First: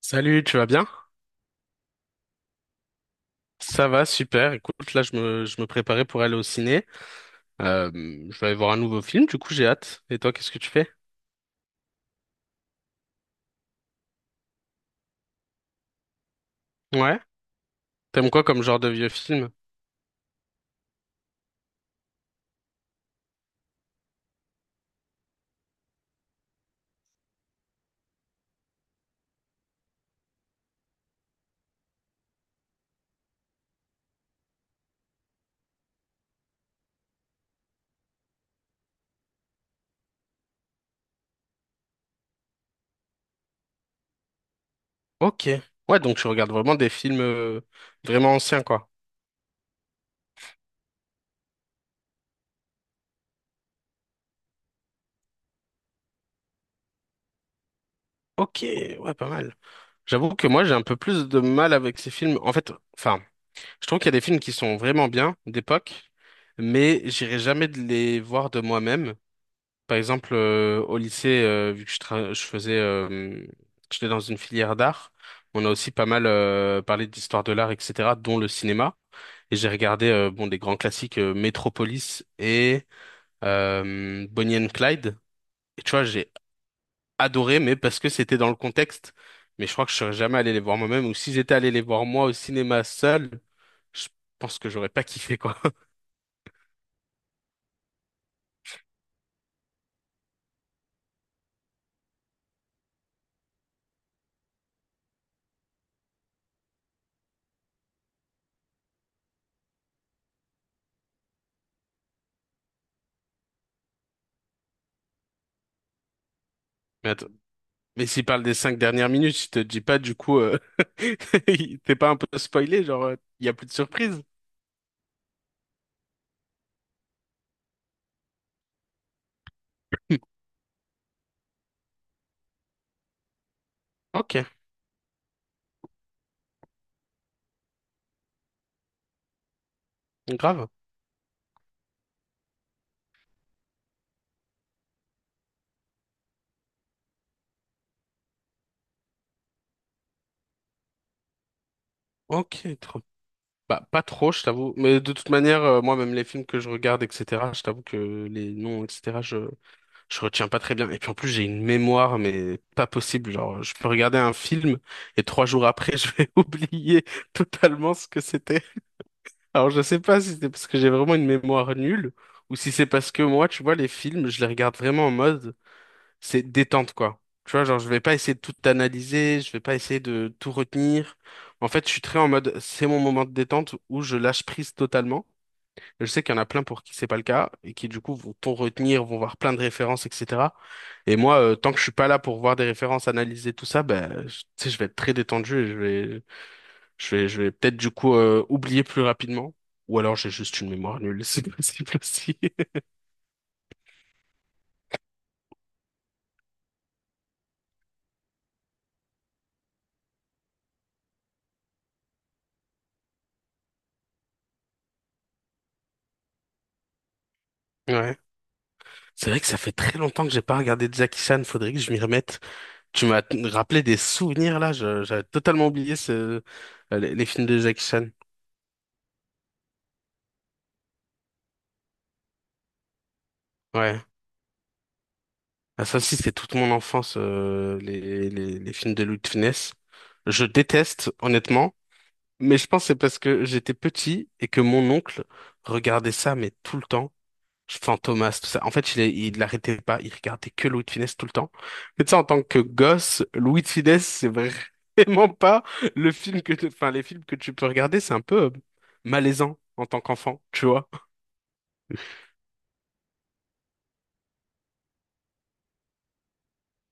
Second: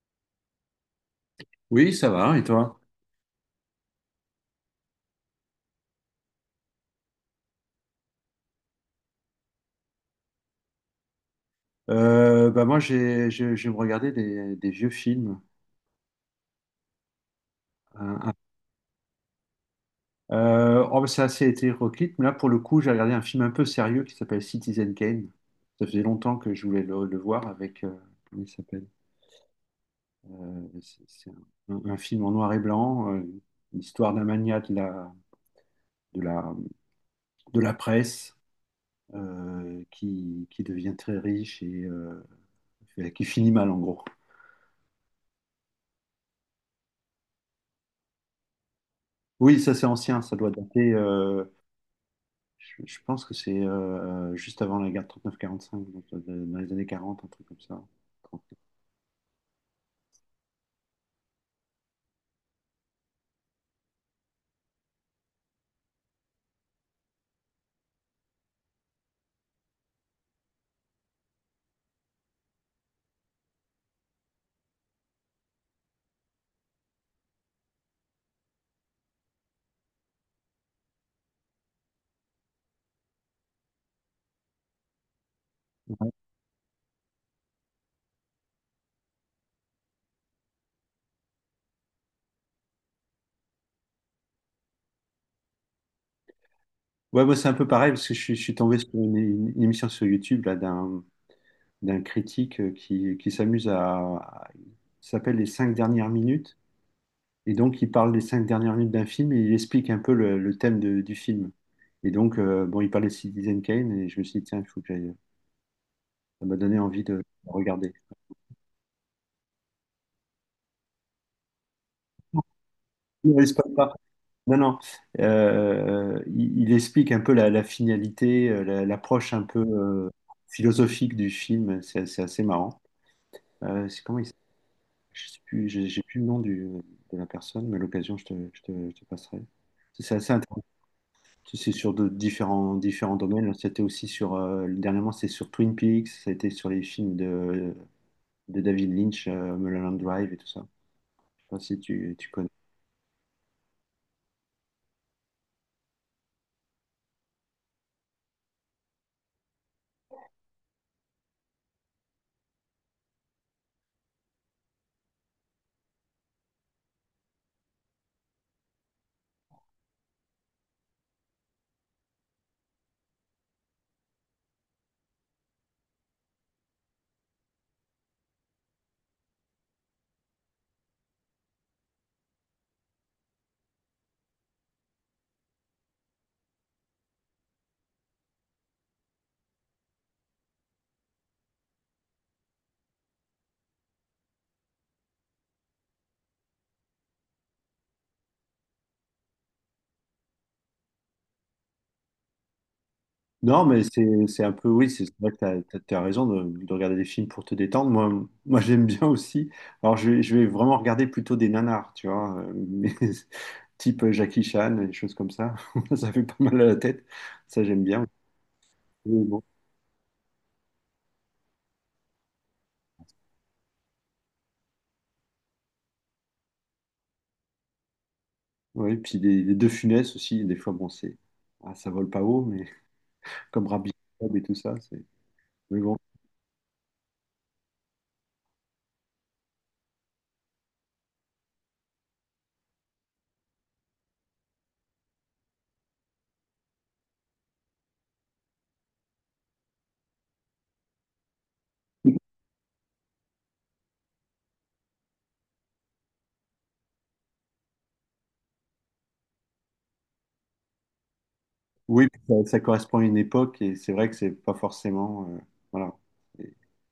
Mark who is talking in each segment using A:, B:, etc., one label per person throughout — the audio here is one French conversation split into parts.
A: Salut, tu vas bien?
B: Oui, ça va, et toi?
A: Ça va, super. Écoute, là, je me préparais pour aller au ciné. Euh, je vais aller voir un nouveau film, du coup, j'ai hâte. Et toi, qu'est-ce que tu fais?
B: Bah moi, je me regardais des vieux films.
A: Ouais.
B: Un-
A: T'aimes
B: un-
A: quoi comme genre de vieux film?
B: C'est assez hétéroclite, mais là, pour le coup, j'ai regardé un film un peu sérieux qui s'appelle Citizen Kane. Ça faisait longtemps que je voulais le voir avec... comment il s'appelle? C'est un film en noir et blanc, l'histoire d'un magnat de la, de la presse qui devient très riche et qui finit mal, en gros.
A: Ok. Ouais, donc je regarde vraiment des films vraiment anciens, quoi.
B: Oui, ça c'est ancien, ça doit dater. Je pense que c'est juste avant la guerre de 39-45, donc dans les années 40, un truc comme ça. Trente.
A: Ok, ouais, pas mal. J'avoue que moi, j'ai un peu plus de mal avec ces films. En fait, enfin, je trouve qu'il y a des films qui sont vraiment bien, d'époque, mais j'irai jamais de les voir de moi-même. Par exemple, au lycée, vu que je faisais, j'étais dans une filière d'art, on a aussi pas mal parlé d'histoire de l'art, etc., dont le cinéma. Et j'ai regardé bon des grands classiques Metropolis et Bonnie and Clyde. Et tu vois,
B: Ouais.
A: j'ai adoré, mais parce que c'était dans le contexte. Mais je crois que je serais jamais allé les voir moi-même. Ou si j'étais allé les voir moi au cinéma seul, je pense que j'aurais pas kiffé quoi.
B: Ouais, moi c'est un peu pareil parce que je suis tombé sur une émission sur YouTube là d'un critique qui s'amuse à... il s'appelle les cinq dernières minutes, et donc il parle des cinq dernières minutes d'un film et il explique un peu le thème du film. Et donc il parlait de Citizen Kane et je me suis dit tiens, il faut que j'aille. Ça m'a donné envie de regarder.
A: Mais s'il parle des 5 dernières minutes, je te dis pas du coup, t'es pas un peu spoilé, genre,
B: Ne
A: il y a plus de
B: spoil pas.
A: surprise.
B: Non, non. Il explique un peu la finalité, l'approche un peu philosophique du film. C'est assez marrant. C'est comment il
A: Ok,
B: s'appelle? Je sais plus, j'ai plus le nom du, de la personne, mais à l'occasion, je te passerai. C'est assez intéressant.
A: grave.
B: C'est sur de différents domaines. C'était aussi sur, dernièrement, c'est sur Twin Peaks. C'était sur les films de David Lynch, Mulholland Drive et tout ça. Je sais pas si tu connais.
A: Ok, trop. Bah, pas trop, je t'avoue. Mais de toute manière, moi, même les films que je regarde, etc., je t'avoue que les noms, etc., je retiens pas très bien. Et puis en plus, j'ai une mémoire, mais pas possible. Genre, je peux regarder un film et 3 jours après, je vais oublier totalement ce que c'était. Alors, je sais pas si c'est parce que j'ai vraiment une mémoire nulle ou si c'est parce que moi, tu vois, les films, je les regarde vraiment en mode c'est détente, quoi. Tu vois, genre, je vais pas essayer de tout analyser, je vais pas essayer de tout retenir. En fait, je suis très en mode c'est mon moment de détente où je lâche prise totalement. Je sais qu'il y en a plein pour qui c'est pas le cas et qui, du coup, vont tout retenir, vont voir plein de références, etc. Et moi, tant que je suis pas là pour voir des références, analyser tout ça, ben, tu sais, je vais être très détendu et je vais peut-être du coup oublier plus rapidement. Ou alors j'ai juste une mémoire nulle, c'est possible aussi.
B: Non, mais c'est un peu, oui, c'est vrai que t'as raison de regarder des films pour te détendre. Moi, moi j'aime bien aussi. Alors, je vais vraiment regarder plutôt des nanars, tu vois, type Jackie Chan, des choses comme ça. Ça fait pas mal à la tête. Ça, j'aime bien.
A: Ouais.
B: Oui,
A: C'est vrai
B: bon.
A: que ça fait très longtemps que j'ai pas regardé Jackie Chan, faudrait que je m'y remette. Tu m'as rappelé des souvenirs là, j'avais totalement oublié les films de Jackie Chan.
B: Ouais, puis des De Funès aussi, des fois, bon, c'est, ah, ça vole pas haut, mais comme Rabbi
A: Ouais.
B: Jacob et tout ça, c'est, mais
A: Ah,
B: bon.
A: ça aussi, c'est toute mon enfance, les films de Louis de Funès. Je déteste, honnêtement, mais je pense que c'est parce que j'étais petit et que mon oncle regardait ça, mais tout le temps. Fantomas, tout ça. En fait, il l'arrêtait pas, il regardait que Louis de Funès tout le temps. Mais tu sais, en tant que gosse, Louis de Funès, c'est vraiment pas le film que enfin, les films que tu peux regarder, c'est un peu malaisant en tant qu'enfant, tu vois.
B: Oui, puis ça correspond à une époque et c'est vrai que c'est pas forcément, voilà.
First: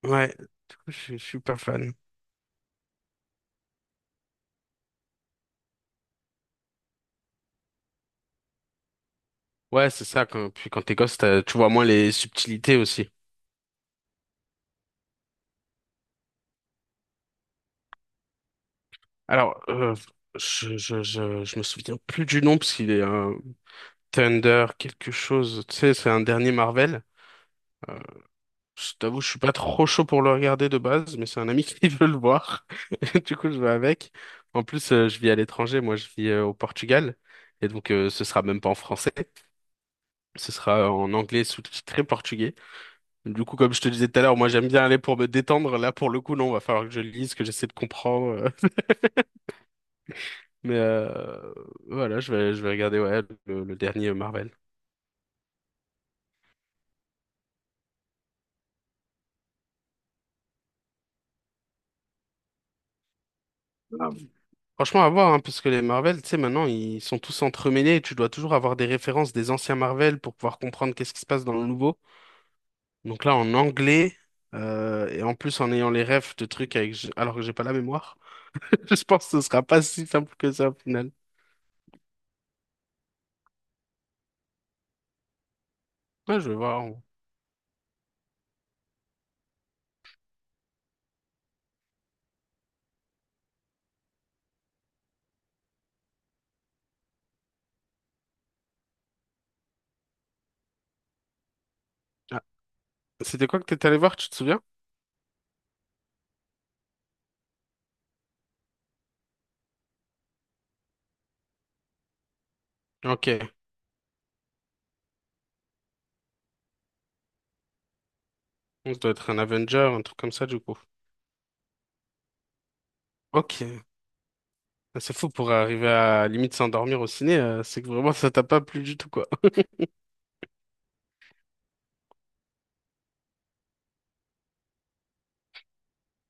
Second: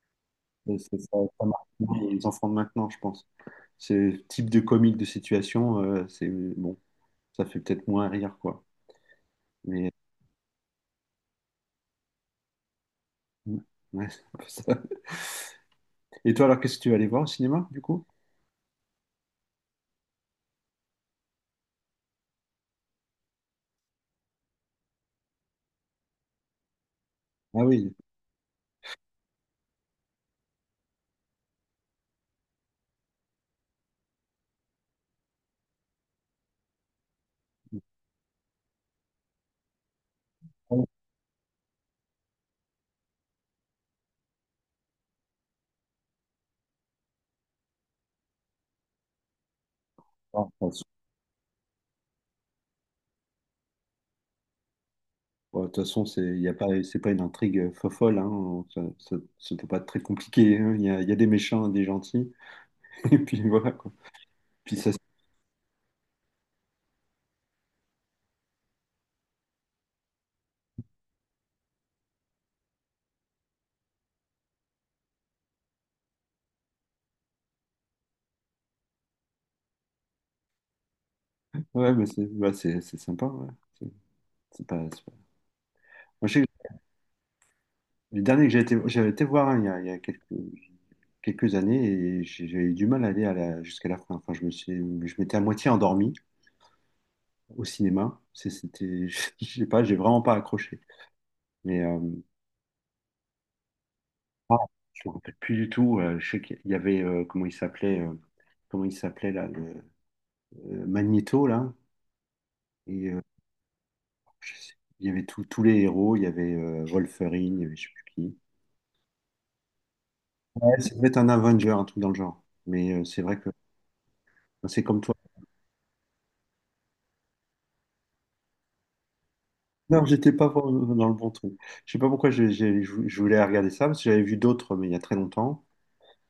A: Ouais, du
B: Et
A: coup,
B: c'est
A: je
B: ça,
A: suis
B: ça
A: pas
B: marque
A: fan.
B: bien les enfants de maintenant, je pense. Ce type de comique de situation, c'est bon, ça fait peut-être moins rire, quoi.
A: Ouais,
B: Mais
A: c'est ça. Puis quand t'es gosse, tu vois moins les subtilités aussi.
B: ouais, c'est un peu ça. Et toi, alors, qu'est-ce que tu vas aller voir au cinéma, du coup?
A: Alors, je me souviens plus du nom parce qu'il est un Thunder quelque chose. Tu sais, c'est un dernier Marvel.
B: Ah oui.
A: Euh, je t'avoue, je suis pas trop chaud pour le regarder de base, mais c'est un ami qui veut le voir. Du coup, je vais avec. En plus, je vis à l'étranger. Moi, je vis au Portugal. Et donc, ce sera même pas en français. Ce
B: Ah oui.
A: sera en anglais sous-titré portugais. Du coup, comme je te disais tout à l'heure, moi j'aime bien aller pour me détendre. Là, pour le coup, non, va falloir que je lise, que j'essaie de comprendre.
B: Ah, de toute
A: Mais
B: façon,
A: voilà, je vais regarder ouais, le dernier Marvel.
B: bon, de toute façon, c'est il y a pas, c'est pas une intrigue fofolle, hein. Ça peut pas être très compliqué, hein. Il y a des méchants et des gentils, et puis voilà, quoi.
A: Ah,
B: Puis ça, se-
A: franchement, à voir, hein, parce que les Marvel, tu sais, maintenant, ils sont tous entremêlés et tu dois toujours avoir des références des anciens Marvel pour pouvoir comprendre qu'est-ce qui se passe dans le nouveau. Donc là, en anglais, et en plus en ayant les refs de trucs avec... alors que j'ai pas la mémoire, je pense que ce sera pas si simple que ça au final.
B: ouais, mais c'est bah, c'est sympa, ouais. C'est c'est pas- Moi,
A: Ouais,
B: je sais
A: je vais
B: que
A: voir.
B: le dernier que j'ai été, j'avais été voir hein, il y a, il y a quelques années et j'ai eu du mal à aller jusqu'à la fin. Enfin, je m'étais à moitié endormi au cinéma. C'était, je sais pas, j'ai vraiment pas accroché. Mais
A: Ah, c'était quoi que t'étais allé voir, tu te
B: ah,
A: souviens?
B: je me rappelle plus du tout. Je sais qu'il y avait comment il s'appelait là, le, Magneto là. Et
A: Ok.
B: je sais- il y avait tous les héros. Il y avait Wolverine, il y avait je sais plus qui.
A: On doit être un Avenger, un truc comme ça, du coup.
B: Ouais, ça devait être un Avenger, un truc dans le genre. Mais c'est vrai que
A: Ok.
B: enfin, c'est comme toi.
A: C'est fou pour arriver à limite s'endormir au ciné, c'est que vraiment ça t'a pas plu du tout, quoi.
B: Non, j'étais pas dans le bon truc. Je sais pas pourquoi je voulais regarder ça, parce que j'avais vu d'autres, mais il y a très longtemps,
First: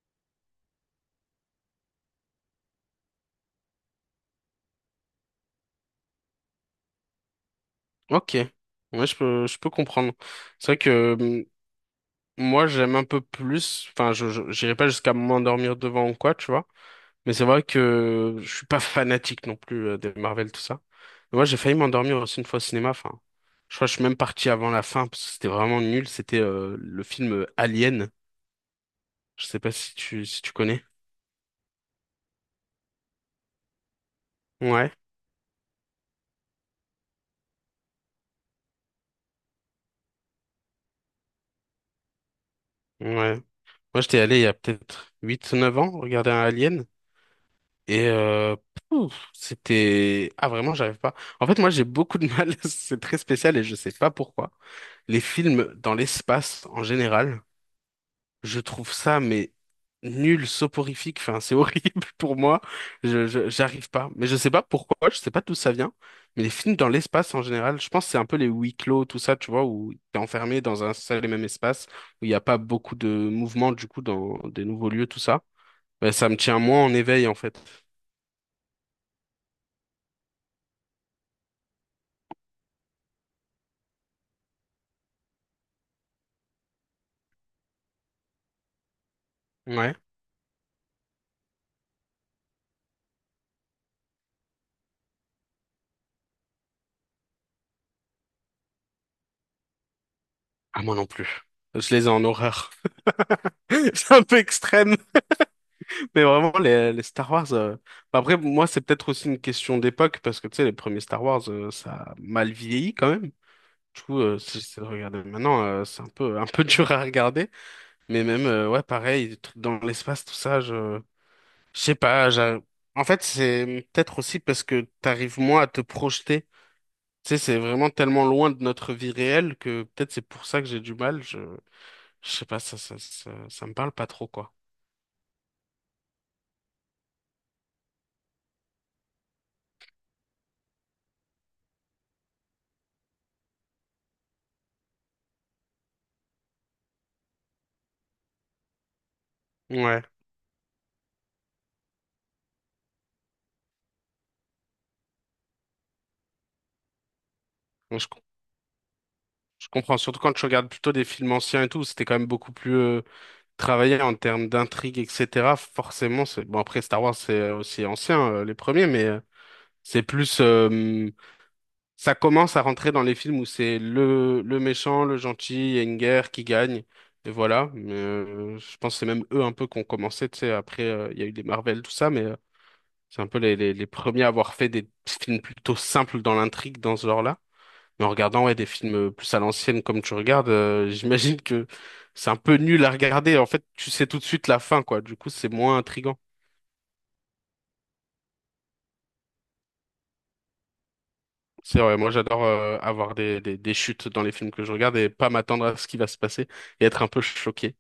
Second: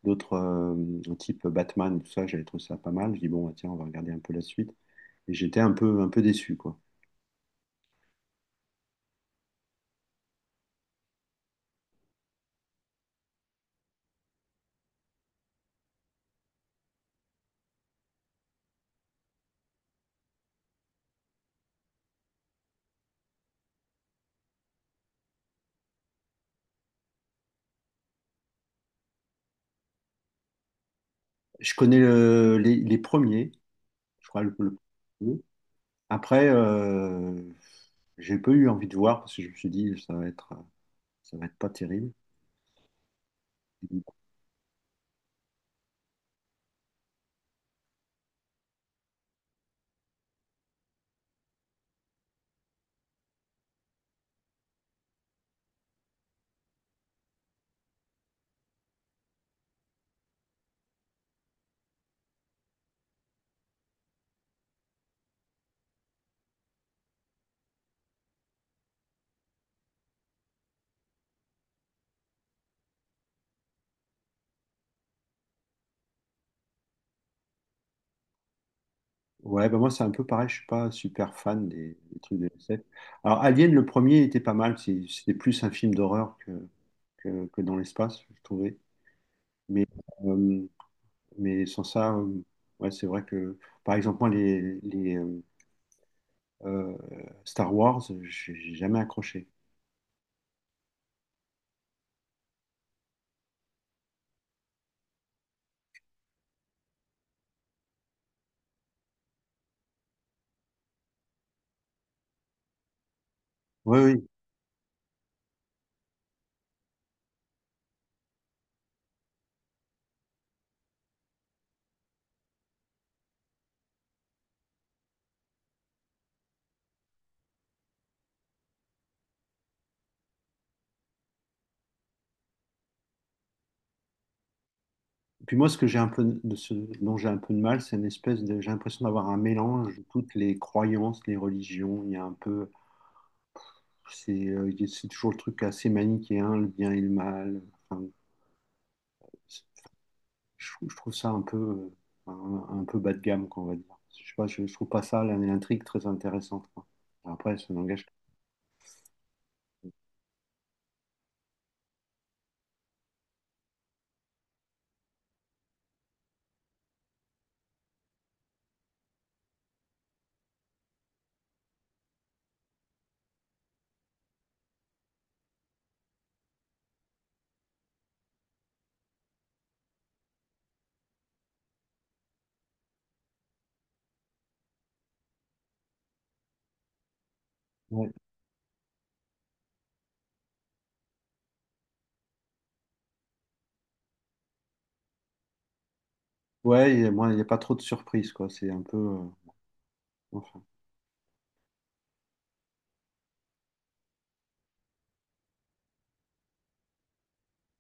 B: d'autres type Batman, tout ça, j'avais trouvé ça pas mal. Je dis bon, bah, tiens, on va regarder un peu la suite. Et j'étais un peu déçu, quoi.
A: Ok. Ouais, je peux comprendre. C'est vrai que moi, j'aime un peu plus, enfin, j'irai pas jusqu'à m'endormir devant ou quoi, tu vois. Mais c'est vrai que je suis pas fanatique non plus des Marvel, tout ça. Mais moi, j'ai failli m'endormir aussi une fois au cinéma, enfin. Je crois que je suis même parti avant la fin, parce que c'était vraiment nul. C'était le film Alien. Je sais pas si si tu connais.
B: Je connais les premiers, je crois le
A: Ouais.
B: premier. Après, j'ai pas eu envie de voir parce que je me suis dit ça va être pas terrible.
A: Ouais. Moi, j'étais allé il y a peut-être 8, 9 ans regarder un Alien et pouf, c'était... Ah, vraiment, j'arrive pas. En fait, moi, j'ai beaucoup de mal. C'est très spécial et je sais pas pourquoi. Les films dans l'espace en général, je trouve ça, mais nul, soporifique. Enfin, c'est horrible pour moi. J'arrive pas. Mais je sais pas pourquoi, je sais pas d'où ça vient. Mais les films dans l'espace en général, je pense que c'est un peu les huis clos, tout ça, tu vois, où t'es enfermé dans un seul et même espace, où il n'y a pas beaucoup de mouvement, du coup, dans des nouveaux lieux, tout ça. Ben, ça me tient moins en éveil, en fait.
B: Ouais, bah moi c'est un peu pareil, je suis pas super fan des trucs de SF. Alors Alien, le premier était pas mal, c'était plus un film d'horreur que dans l'espace, je trouvais. Mais,
A: Ouais.
B: euh, mais sans ça, ouais, c'est vrai que, par exemple, moi, les euh, Star Wars, j'ai jamais accroché.
A: Ah, moi non plus. Je les ai en horreur. C'est un peu extrême. Mais vraiment, les Star Wars. Bah, après, moi, c'est peut-être aussi une question d'époque, parce que tu sais, les premiers Star Wars, ça a mal vieilli quand même.
B: Oui,
A: Du coup,
B: oui.
A: si j'essaie de regarder maintenant, c'est un peu dur à regarder. Mais même, ouais, pareil, des trucs dans l'espace, tout ça, je sais pas. En fait, c'est peut-être aussi parce que t'arrives moins à te projeter. Tu sais, c'est vraiment tellement loin de notre vie réelle que peut-être c'est pour ça que j'ai du mal. Je sais pas, ça me parle pas trop, quoi.
B: Et puis moi, ce dont j'ai un peu de mal, c'est une espèce de, j'ai l'impression d'avoir un mélange de toutes les croyances, les religions. Il y a un peu. C'est toujours le truc assez manichéen, le bien et le mal. Enfin, je,
A: Ouais,
B: je trouve ça un peu, un peu bas de gamme, quoi, on va dire. Je sais pas, je trouve pas ça l'intrigue très intéressante, quoi. Après, ça n'engage
A: je
B: pas.
A: Je comprends, surtout quand je regarde plutôt des films anciens et tout, c'était quand même beaucoup plus travaillé en termes d'intrigue, etc. Forcément, c'est bon après Star Wars c'est aussi ancien les premiers, mais c'est plus ça commence à rentrer dans les films où c'est le méchant, le gentil, il y a une guerre qui gagne et voilà. Mais je pense que c'est même eux un peu qui ont commencé, tu sais. Après il y a eu les Marvel tout ça, mais c'est un peu les premiers à avoir fait des films plutôt simples dans l'intrigue dans ce genre-là. Mais
B: Ouais,
A: en regardant ouais, des films plus à l'ancienne comme tu regardes, j'imagine que c'est un peu nul à regarder. En fait, tu sais tout de suite la fin, quoi. Du coup, c'est moins intriguant.
B: ouais, il y a, moi, il n'y a pas trop de surprises, quoi. C'est un peu. Enfin.
A: C'est vrai, moi j'adore avoir des chutes dans les films que je regarde et pas m'attendre à ce qui va se passer et être un peu choqué.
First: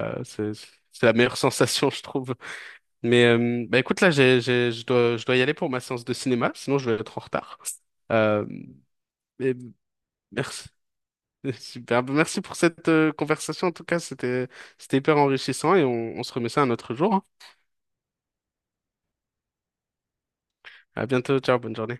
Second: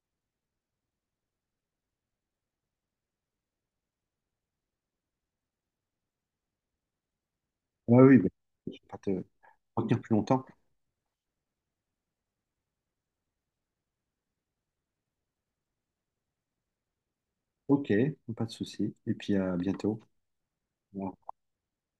A: Euh, c'est, c'est la meilleure sensation, je trouve. Mais bah, écoute, là, je dois y aller pour ma séance de cinéma, sinon je vais être en retard.
B: Ah oui, bah,
A: Euh,
B: je vais pas te
A: mais
B: retenir plus longtemps.
A: merci. Super, merci pour cette conversation. En tout cas, c'était hyper enrichissant et on se remet ça un autre jour, hein.
B: Ok, pas de souci. Et puis à bientôt. Au
A: À
B: revoir.
A: bientôt. Ciao. Bonne journée.